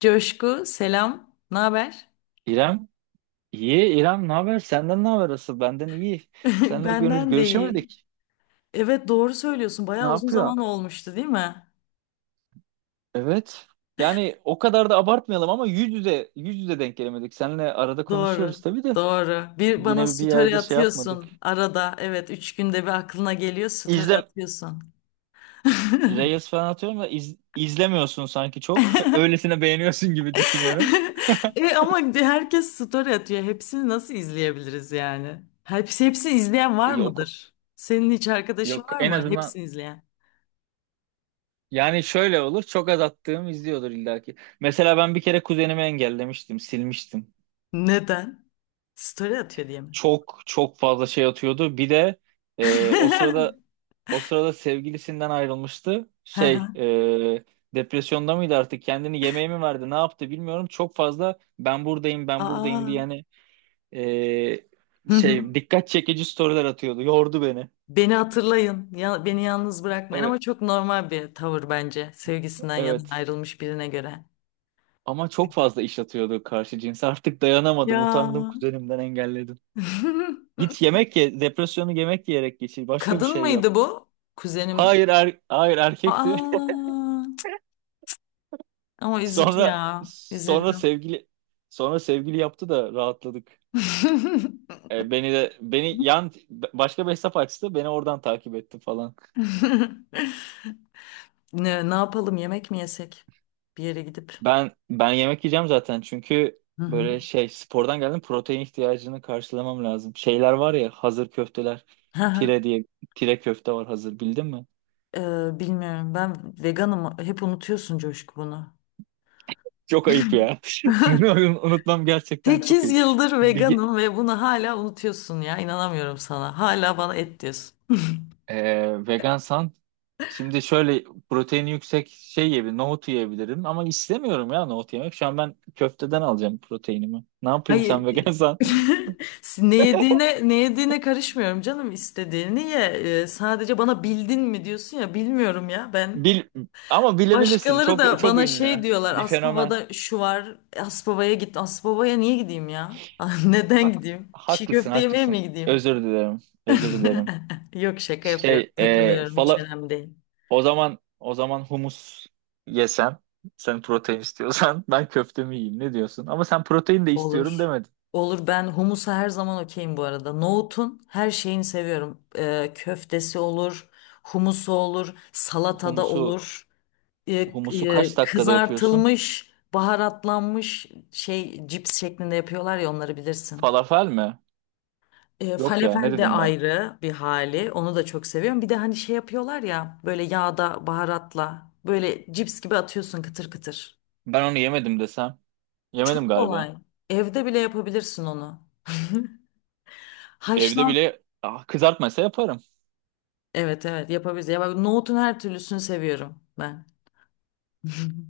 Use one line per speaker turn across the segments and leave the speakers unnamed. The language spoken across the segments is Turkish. Coşku, selam. Ne haber?
İrem, iyi. İrem, ne haber? Senden ne haber asıl? Benden iyi. Seninle görüş
Benden de iyi.
görüşemedik.
Evet doğru söylüyorsun.
Ne
Bayağı uzun zaman
yapıyorsun?
olmuştu değil mi?
Evet. Yani o kadar da abartmayalım ama yüz yüze denk gelemedik. Seninle arada konuşuyoruz
Doğru.
tabii de
Doğru. Bir bana
yine bir
story
yerde şey yapmadık.
atıyorsun arada. Evet üç günde bir aklına geliyor story
İzlem
atıyorsun.
Reels falan atıyorum da izlemiyorsun sanki çok. Öylesine beğeniyorsun gibi düşünüyorum.
E ama herkes story atıyor. Hepsini nasıl izleyebiliriz yani? Hepsini izleyen var
Yok,
mıdır? Senin hiç arkadaşın
yok,
var
en
mı?
azından
Hepsini izleyen.
yani şöyle olur, çok az attığım izliyordur illaki. Mesela ben bir kere kuzenimi engellemiştim, silmiştim.
Neden? Story atıyor diye mi?
Çok çok fazla şey atıyordu. Bir de e, o sırada o sırada sevgilisinden ayrılmıştı.
Hı hı.
Şey, depresyonda mıydı, artık kendini yemeğe mi verdi ne yaptı bilmiyorum. Çok fazla ben buradayım ben buradayım diye,
Aa.
yani
Hı
şey,
hı.
dikkat çekici storyler atıyordu. Yordu beni.
Beni hatırlayın, ya, beni yalnız bırakmayın, ama
Evet,
çok normal bir tavır bence sevgisinden yana
evet.
ayrılmış birine göre.
Ama çok fazla iş atıyordu karşı cinse. Artık dayanamadım. Utandım,
Ya.
kuzenimden engelledim. Git yemek ye. Depresyonu yemek yiyerek geçir. Başka bir
Kadın
şey yap.
mıydı bu? Kuzenim.
Hayır, erkekti.
Aa, ama üzücü
Sonra
ya.
sonra
Üzüldüm.
sevgili sonra sevgili yaptı da rahatladık. Beni de beni yan Başka bir hesap açtı. Beni oradan takip etti falan.
Ne yapalım, yemek mi yesek? Bir yere gidip.
Ben yemek yiyeceğim zaten çünkü
Hı hı.
böyle şey spordan geldim, protein ihtiyacını karşılamam lazım. Şeyler var ya, hazır köfteler.
Hı hı.
Tire diye, tire köfte var hazır, bildin mi?
Bilmiyorum, ben veganım, hep unutuyorsun Coşku bunu.
Çok ayıp ya. Bunu unutmam gerçekten çok
8
ayıp.
yıldır
Bir,
veganım ve bunu hala unutuyorsun ya. İnanamıyorum sana. Hala bana et diyorsun.
vegansan şimdi şöyle proteini yüksek şey yiyebilirim, nohut yiyebilirim ama istemiyorum ya nohut yemek. Şu an ben köfteden alacağım proteinimi. Ne yapayım,
Hayır.
sen vegansan?
Ne yediğine karışmıyorum, canım istediğini ye. Sadece bana bildin mi diyorsun ya, bilmiyorum ya ben.
Bil ama bilebilirsin.
Başkaları
Çok
da
çok
bana şey
ünlü.
diyorlar.
Bir fenomen.
Aspava'da şu var. Aspava'ya git. Aspava'ya niye gideyim ya? Neden
Hak,
gideyim? Çiğ
haklısın,
köfte yemeye mi
haklısın.
gideyim?
Özür dilerim. Özür dilerim.
Yok, şaka yapıyorum.
Şey, e,
Takılıyorum, hiç
fala
önemli değil.
o zaman humus yesem, sen protein istiyorsan, ben köftemi yiyeyim. Ne diyorsun? Ama sen protein de istiyorum
Olur.
demedin.
Olur, ben humusa her zaman okeyim bu arada. Nohutun her şeyini seviyorum. Köftesi olur, humusu olur, salatada
Humusu
olur.
humusu kaç dakikada yapıyorsun?
Kızartılmış, baharatlanmış şey cips şeklinde yapıyorlar ya, onları bilirsin.
Falafel mi? Yok ya, ne
Falafel de
dedim ben?
ayrı bir hali. Onu da çok seviyorum. Bir de hani şey yapıyorlar ya, böyle yağda baharatla böyle cips gibi atıyorsun, kıtır kıtır.
Ben onu yemedim desem. Yemedim
Çok
galiba.
kolay. Evde bile yapabilirsin onu.
Evde
Haşlan
bile kızartmaysa yaparım.
Evet evet yapabiliriz. Ya bak, nohutun her türlüsünü seviyorum ben.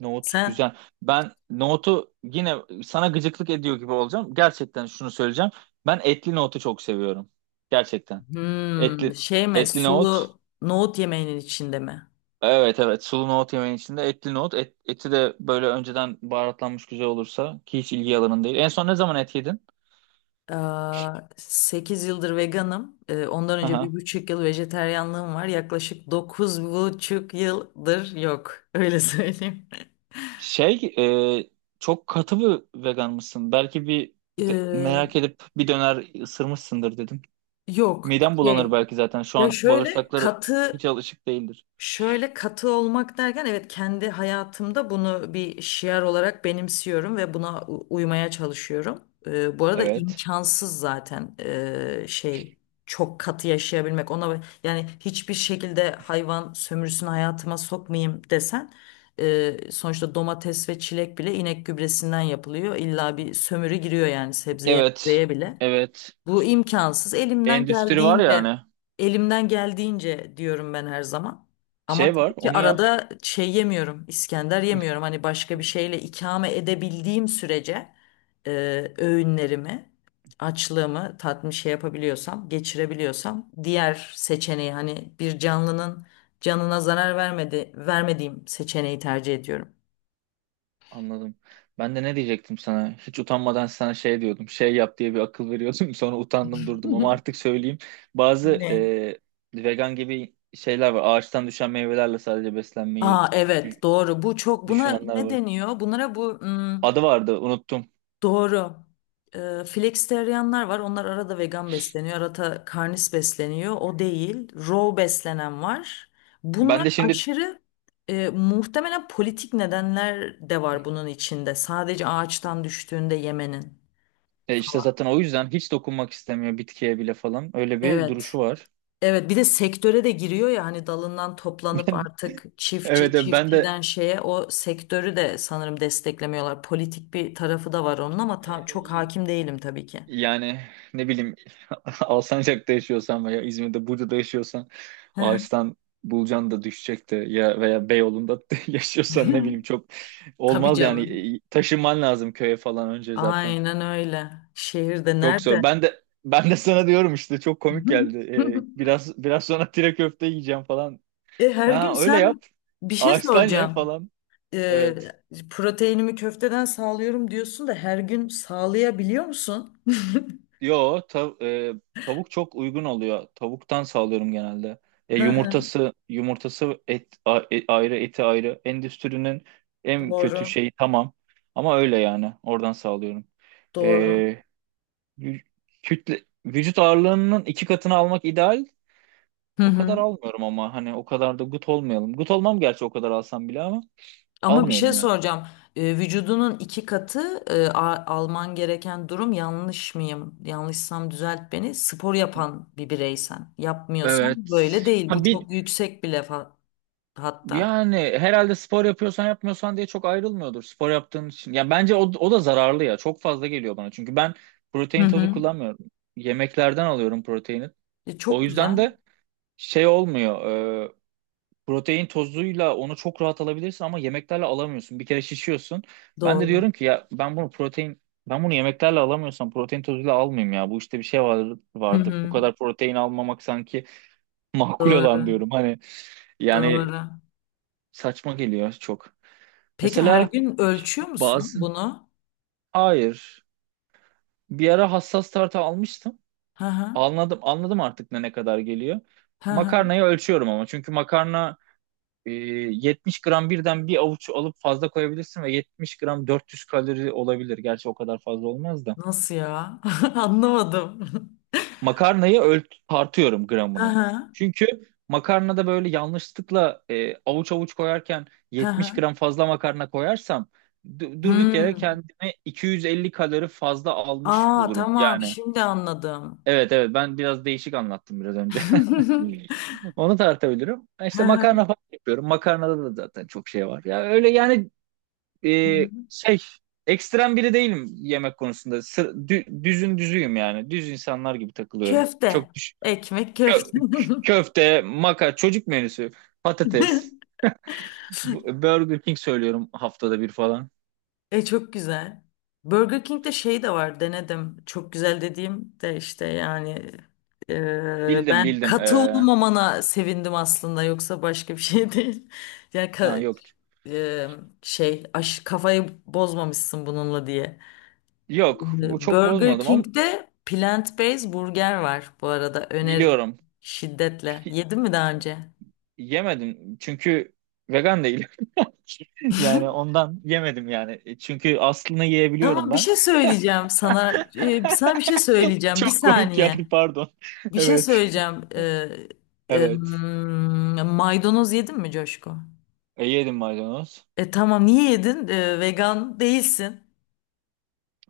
Nohut
Sen
güzel. Ben nohutu yine sana gıcıklık ediyor gibi olacağım. Gerçekten şunu söyleyeceğim. Ben etli nohutu çok seviyorum. Gerçekten.
hmm,
Etli
şey mi,
etli nohut.
sulu nohut yemeğinin içinde mi?
Evet, evet, sulu nohut yemeğin içinde etli nohut. Eti de böyle önceden baharatlanmış güzel olursa, ki hiç ilgi alanın değil. En son ne zaman et yedin?
Aa, 8 yıldır veganım. Ondan önce bir buçuk yıl vejeteryanlığım var. Yaklaşık 9 buçuk yıldır yok. Öyle söyleyeyim.
Şey, e, çok katı bir vegan mısın? Belki
Ee,
merak edip bir döner ısırmışsındır dedim.
yok
Midem bulanır
şey
belki zaten. Şu
ya
an
şöyle
bağırsakları
katı
hiç alışık değildir.
Şöyle katı olmak derken evet, kendi hayatımda bunu bir şiar olarak benimsiyorum ve buna uymaya çalışıyorum. Bu arada
Evet.
imkansız zaten çok katı yaşayabilmek. Ona yani hiçbir şekilde hayvan sömürüsünü hayatıma sokmayayım desen sonuçta domates ve çilek bile inek gübresinden yapılıyor. İlla bir sömürü giriyor yani, sebzeye
Evet.
meyveye bile.
Evet.
Bu imkansız. Elimden
Endüstri var
geldiğince,
yani.
elimden geldiğince diyorum ben her zaman. Ama
Şey var,
tabii ki
onu yap.
arada şey yemiyorum, İskender yemiyorum. Hani başka bir şeyle ikame edebildiğim sürece öğünlerimi, açlığımı tatmin şey yapabiliyorsam, geçirebiliyorsam, diğer seçeneği, hani bir canlının canına zarar vermediğim seçeneği tercih ediyorum.
Anladım. Ben de ne diyecektim sana? Hiç utanmadan sana şey diyordum. Şey yap diye bir akıl veriyordum. Sonra utandım durdum ama artık söyleyeyim. Bazı
Ne?
vegan gibi şeyler var. Ağaçtan düşen meyvelerle sadece beslenmeyi
Aa evet,
dü-
doğru. Bu çok, buna
düşünenler
ne
var.
deniyor? Bunlara bu hmm,
Adı vardı, unuttum.
Doğru. Flexitarianlar var. Onlar arada vegan besleniyor, arada karnis besleniyor. O değil. Raw beslenen var. Bunlar
Ben de şimdi,
aşırı muhtemelen politik nedenler de var bunun içinde. Sadece ağaçtan düştüğünde yemenin
işte
falan.
zaten o yüzden hiç dokunmak istemiyor bitkiye bile falan. Öyle bir
Evet.
duruşu var.
Evet, bir de sektöre de giriyor ya, hani dalından toplanıp artık çiftçi
Evet, evet, ben de,
çiftçiden şeye, o sektörü de sanırım desteklemiyorlar. Politik bir tarafı da var onun ama çok
e,
hakim değilim tabii ki.
yani, ne bileyim, Alsancak'ta yaşıyorsan veya İzmir'de Burca'da yaşıyorsan,
Hı
ağaçtan bulcan da düşecekti ya, veya Beyoğlu'nda yaşıyorsan, ne
hı.
bileyim, çok
Tabii
olmaz yani.
canım.
Taşınman lazım köye falan önce zaten.
Aynen öyle. Şehirde
Çok
nerede?
zor. Ben de sana diyorum işte, çok komik geldi. Biraz sonra tire köfte yiyeceğim falan.
E, her gün
Ha, öyle
sen
yap.
bir şey
Ağaçtan ye
soracağım.
falan.
E,
Evet.
proteinimi köfteden sağlıyorum diyorsun da, her gün sağlayabiliyor musun?
Yo, tavuk çok uygun oluyor. Tavuktan sağlıyorum genelde.
Hı hı,
Yumurtası ayrı, eti ayrı. Endüstrinin en kötü
Doğru,
şeyi, tamam. Ama öyle yani. Oradan sağlıyorum.
doğru.
E, vü- kütle vücut ağırlığının iki katını almak ideal.
Hı
O
hı.
kadar almıyorum ama hani o kadar da gut olmayalım. Gut olmam gerçi o kadar alsam bile ama
Ama bir şey
almıyorum yani.
soracağım. Vücudunun iki katı alman gereken durum, yanlış mıyım? Yanlışsam düzelt beni. Spor yapan bir bireysen. Yapmıyorsan
Evet.
böyle değil. Bu
Ha, bir,
çok yüksek bile hatta.
Yani herhalde spor yapıyorsan yapmıyorsan diye çok ayrılmıyordur spor yaptığın için. Ya bence o da zararlı ya. Çok fazla geliyor bana. Çünkü ben
Hı
protein tozu
hı.
kullanmıyorum. Yemeklerden alıyorum proteini.
E,
O
çok güzel.
yüzden de şey olmuyor. e, Protein tozuyla onu çok rahat alabilirsin ama yemeklerle alamıyorsun. Bir kere şişiyorsun. Ben de
Doğru.
diyorum ki, ya ben bunu yemeklerle alamıyorsam, protein tozuyla almayayım ya. Bu işte bir şey var,
Hı
vardır. Bu
hı.
kadar protein almamak sanki makul olan
Doğru.
diyorum. Hani yani,
Doğru.
saçma geliyor çok.
Peki her
Mesela
gün ölçüyor musun
bazı
bunu?
Hayır. Bir ara hassas tartı almıştım.
Hı hı.
Anladım, anladım, artık ne kadar geliyor.
Hı hı.
Makarnayı ölçüyorum ama çünkü makarna, e, 70 gram birden bir avuç alıp fazla koyabilirsin ve 70 gram 400 kalori olabilir. Gerçi o kadar fazla olmaz da.
Nasıl ya? Anlamadım.
Makarnayı tartıyorum
Hı
gramına.
hı.
Çünkü makarnada böyle yanlışlıkla avuç avuç koyarken
Hı
70
hı.
gram fazla makarna koyarsam, durduk yere
Hmm.
kendime 250 kalori fazla almış
Aa
bulurum.
tamam,
Yani,
şimdi anladım.
evet, evet, ben biraz değişik anlattım biraz önce. Onu tartabilirim.
Hı
İşte
hı.
makarna falan yapıyorum. Makarnada da zaten çok şey var. Ya öyle yani, şey, ekstrem biri değilim yemek konusunda. Sır, dü- düzün düzüyüm yani. Düz insanlar gibi takılıyorum.
Köfte.
Çok düş.
Ekmek köfte.
Köfte, çocuk menüsü, patates, Burger King söylüyorum haftada bir falan.
E çok güzel. Burger King'de şey de var, denedim. Çok güzel dediğim de işte, yani
Bildim,
ben
bildim.
katı olmamana sevindim aslında, yoksa başka bir şey değil. Yani
Ha,
ka-
yok.
e, kafayı bozmamışsın bununla diye.
Yok, bu
E,
çok
Burger
bozmadım ama
King'de plant-based burger var bu arada, öneririm
biliyorum.
şiddetle.
Pi-
Yedin mi daha önce?
Yemedim çünkü vegan değilim. Yani ondan yemedim yani. Çünkü aslını yiyebiliyorum
Ama bir
ben.
şey söyleyeceğim sana. E, sana bir şey söyleyeceğim. Bir
Çok komik
saniye.
geldi, pardon.
Bir şey
Evet.
söyleyeceğim. Em,
Evet.
Maydanoz yedin mi Coşku?
Yedim maydanoz.
E tamam, niye yedin? E, vegan değilsin.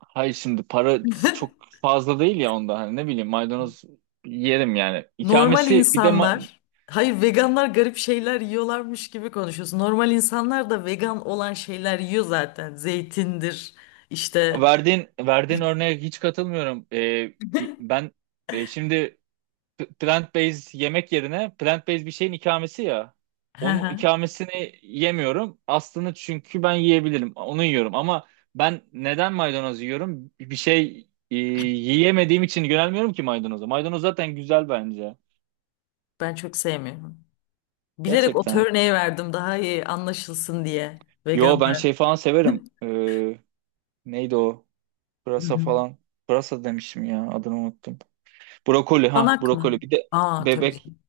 Hayır, şimdi para çok fazla değil ya onda. Hani ne bileyim, maydanoz yerim yani.
Normal
İkamesi, bir de.
insanlar, hayır, veganlar garip şeyler yiyorlarmış gibi konuşuyorsun. Normal insanlar da vegan olan şeyler yiyor zaten. Zeytindir işte.
Verdiğin örneğe hiç katılmıyorum. Ben şimdi plant-based yemek yerine plant-based bir şeyin ikamesi ya.
Hı
Onun
hı.
ikamesini yemiyorum. Aslını çünkü ben yiyebilirim. Onu yiyorum ama ben neden maydanoz yiyorum? Bir şey yiyemediğim için yönelmiyorum ki maydanoza. Maydanoz zaten güzel bence.
Ben çok sevmiyorum. Bilerek o
Gerçekten.
örneği verdim daha iyi anlaşılsın diye.
Yo, ben
Veganlar.
şey falan severim. Neydi o?
Hı
Pırasa
hı.
falan. Pırasa demişim ya, adını unuttum. Brokoli, ha,
Banak
brokoli.
mı?
Bir de
Aa tabii
bebek
canım.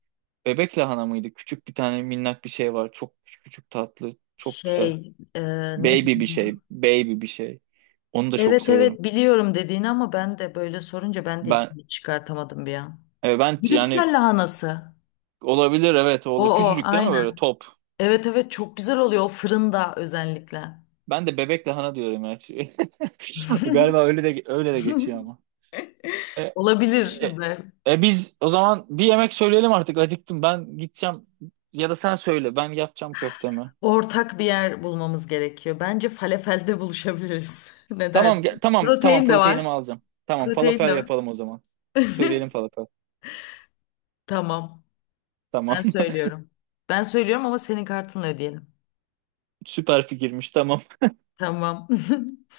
bebek lahana mıydı? Küçük bir tane minnak bir şey var. Çok küçük, tatlı. Çok güzel.
Şey e,
Baby
ne
bir şey.
diyeyim?
Baby bir şey. Onu da çok
Evet
severim.
evet, biliyorum dediğini ama ben de böyle sorunca ben de
Ben
ismini çıkartamadım bir an.
e, ben
Brüksel
yani
lahanası.
Olabilir, evet,
O
oğlu.
o
Küçücük değil mi böyle,
aynen.
top?
Evet evet, çok güzel oluyor o, fırında özellikle.
Ben de bebek lahana diyorum ya. Galiba öyle de geçiyor ama. E, e,
Olabilir
e,
be.
Biz o zaman bir yemek söyleyelim artık. Acıktım. Ben gideceğim ya da sen söyle. Ben yapacağım köftemi.
Ortak bir yer bulmamız gerekiyor. Bence falafelde buluşabiliriz. Ne
Tamam,
dersin?
tamam, tamam,
Protein de
proteinimi
var.
alacağım. Tamam,
Protein
falafel
de var.
yapalım o zaman. Söyleyelim falafel.
Tamam.
Tamam.
Ben söylüyorum. Ben söylüyorum ama senin kartınla ödeyelim.
Süper fikirmiş. Tamam.
Tamam.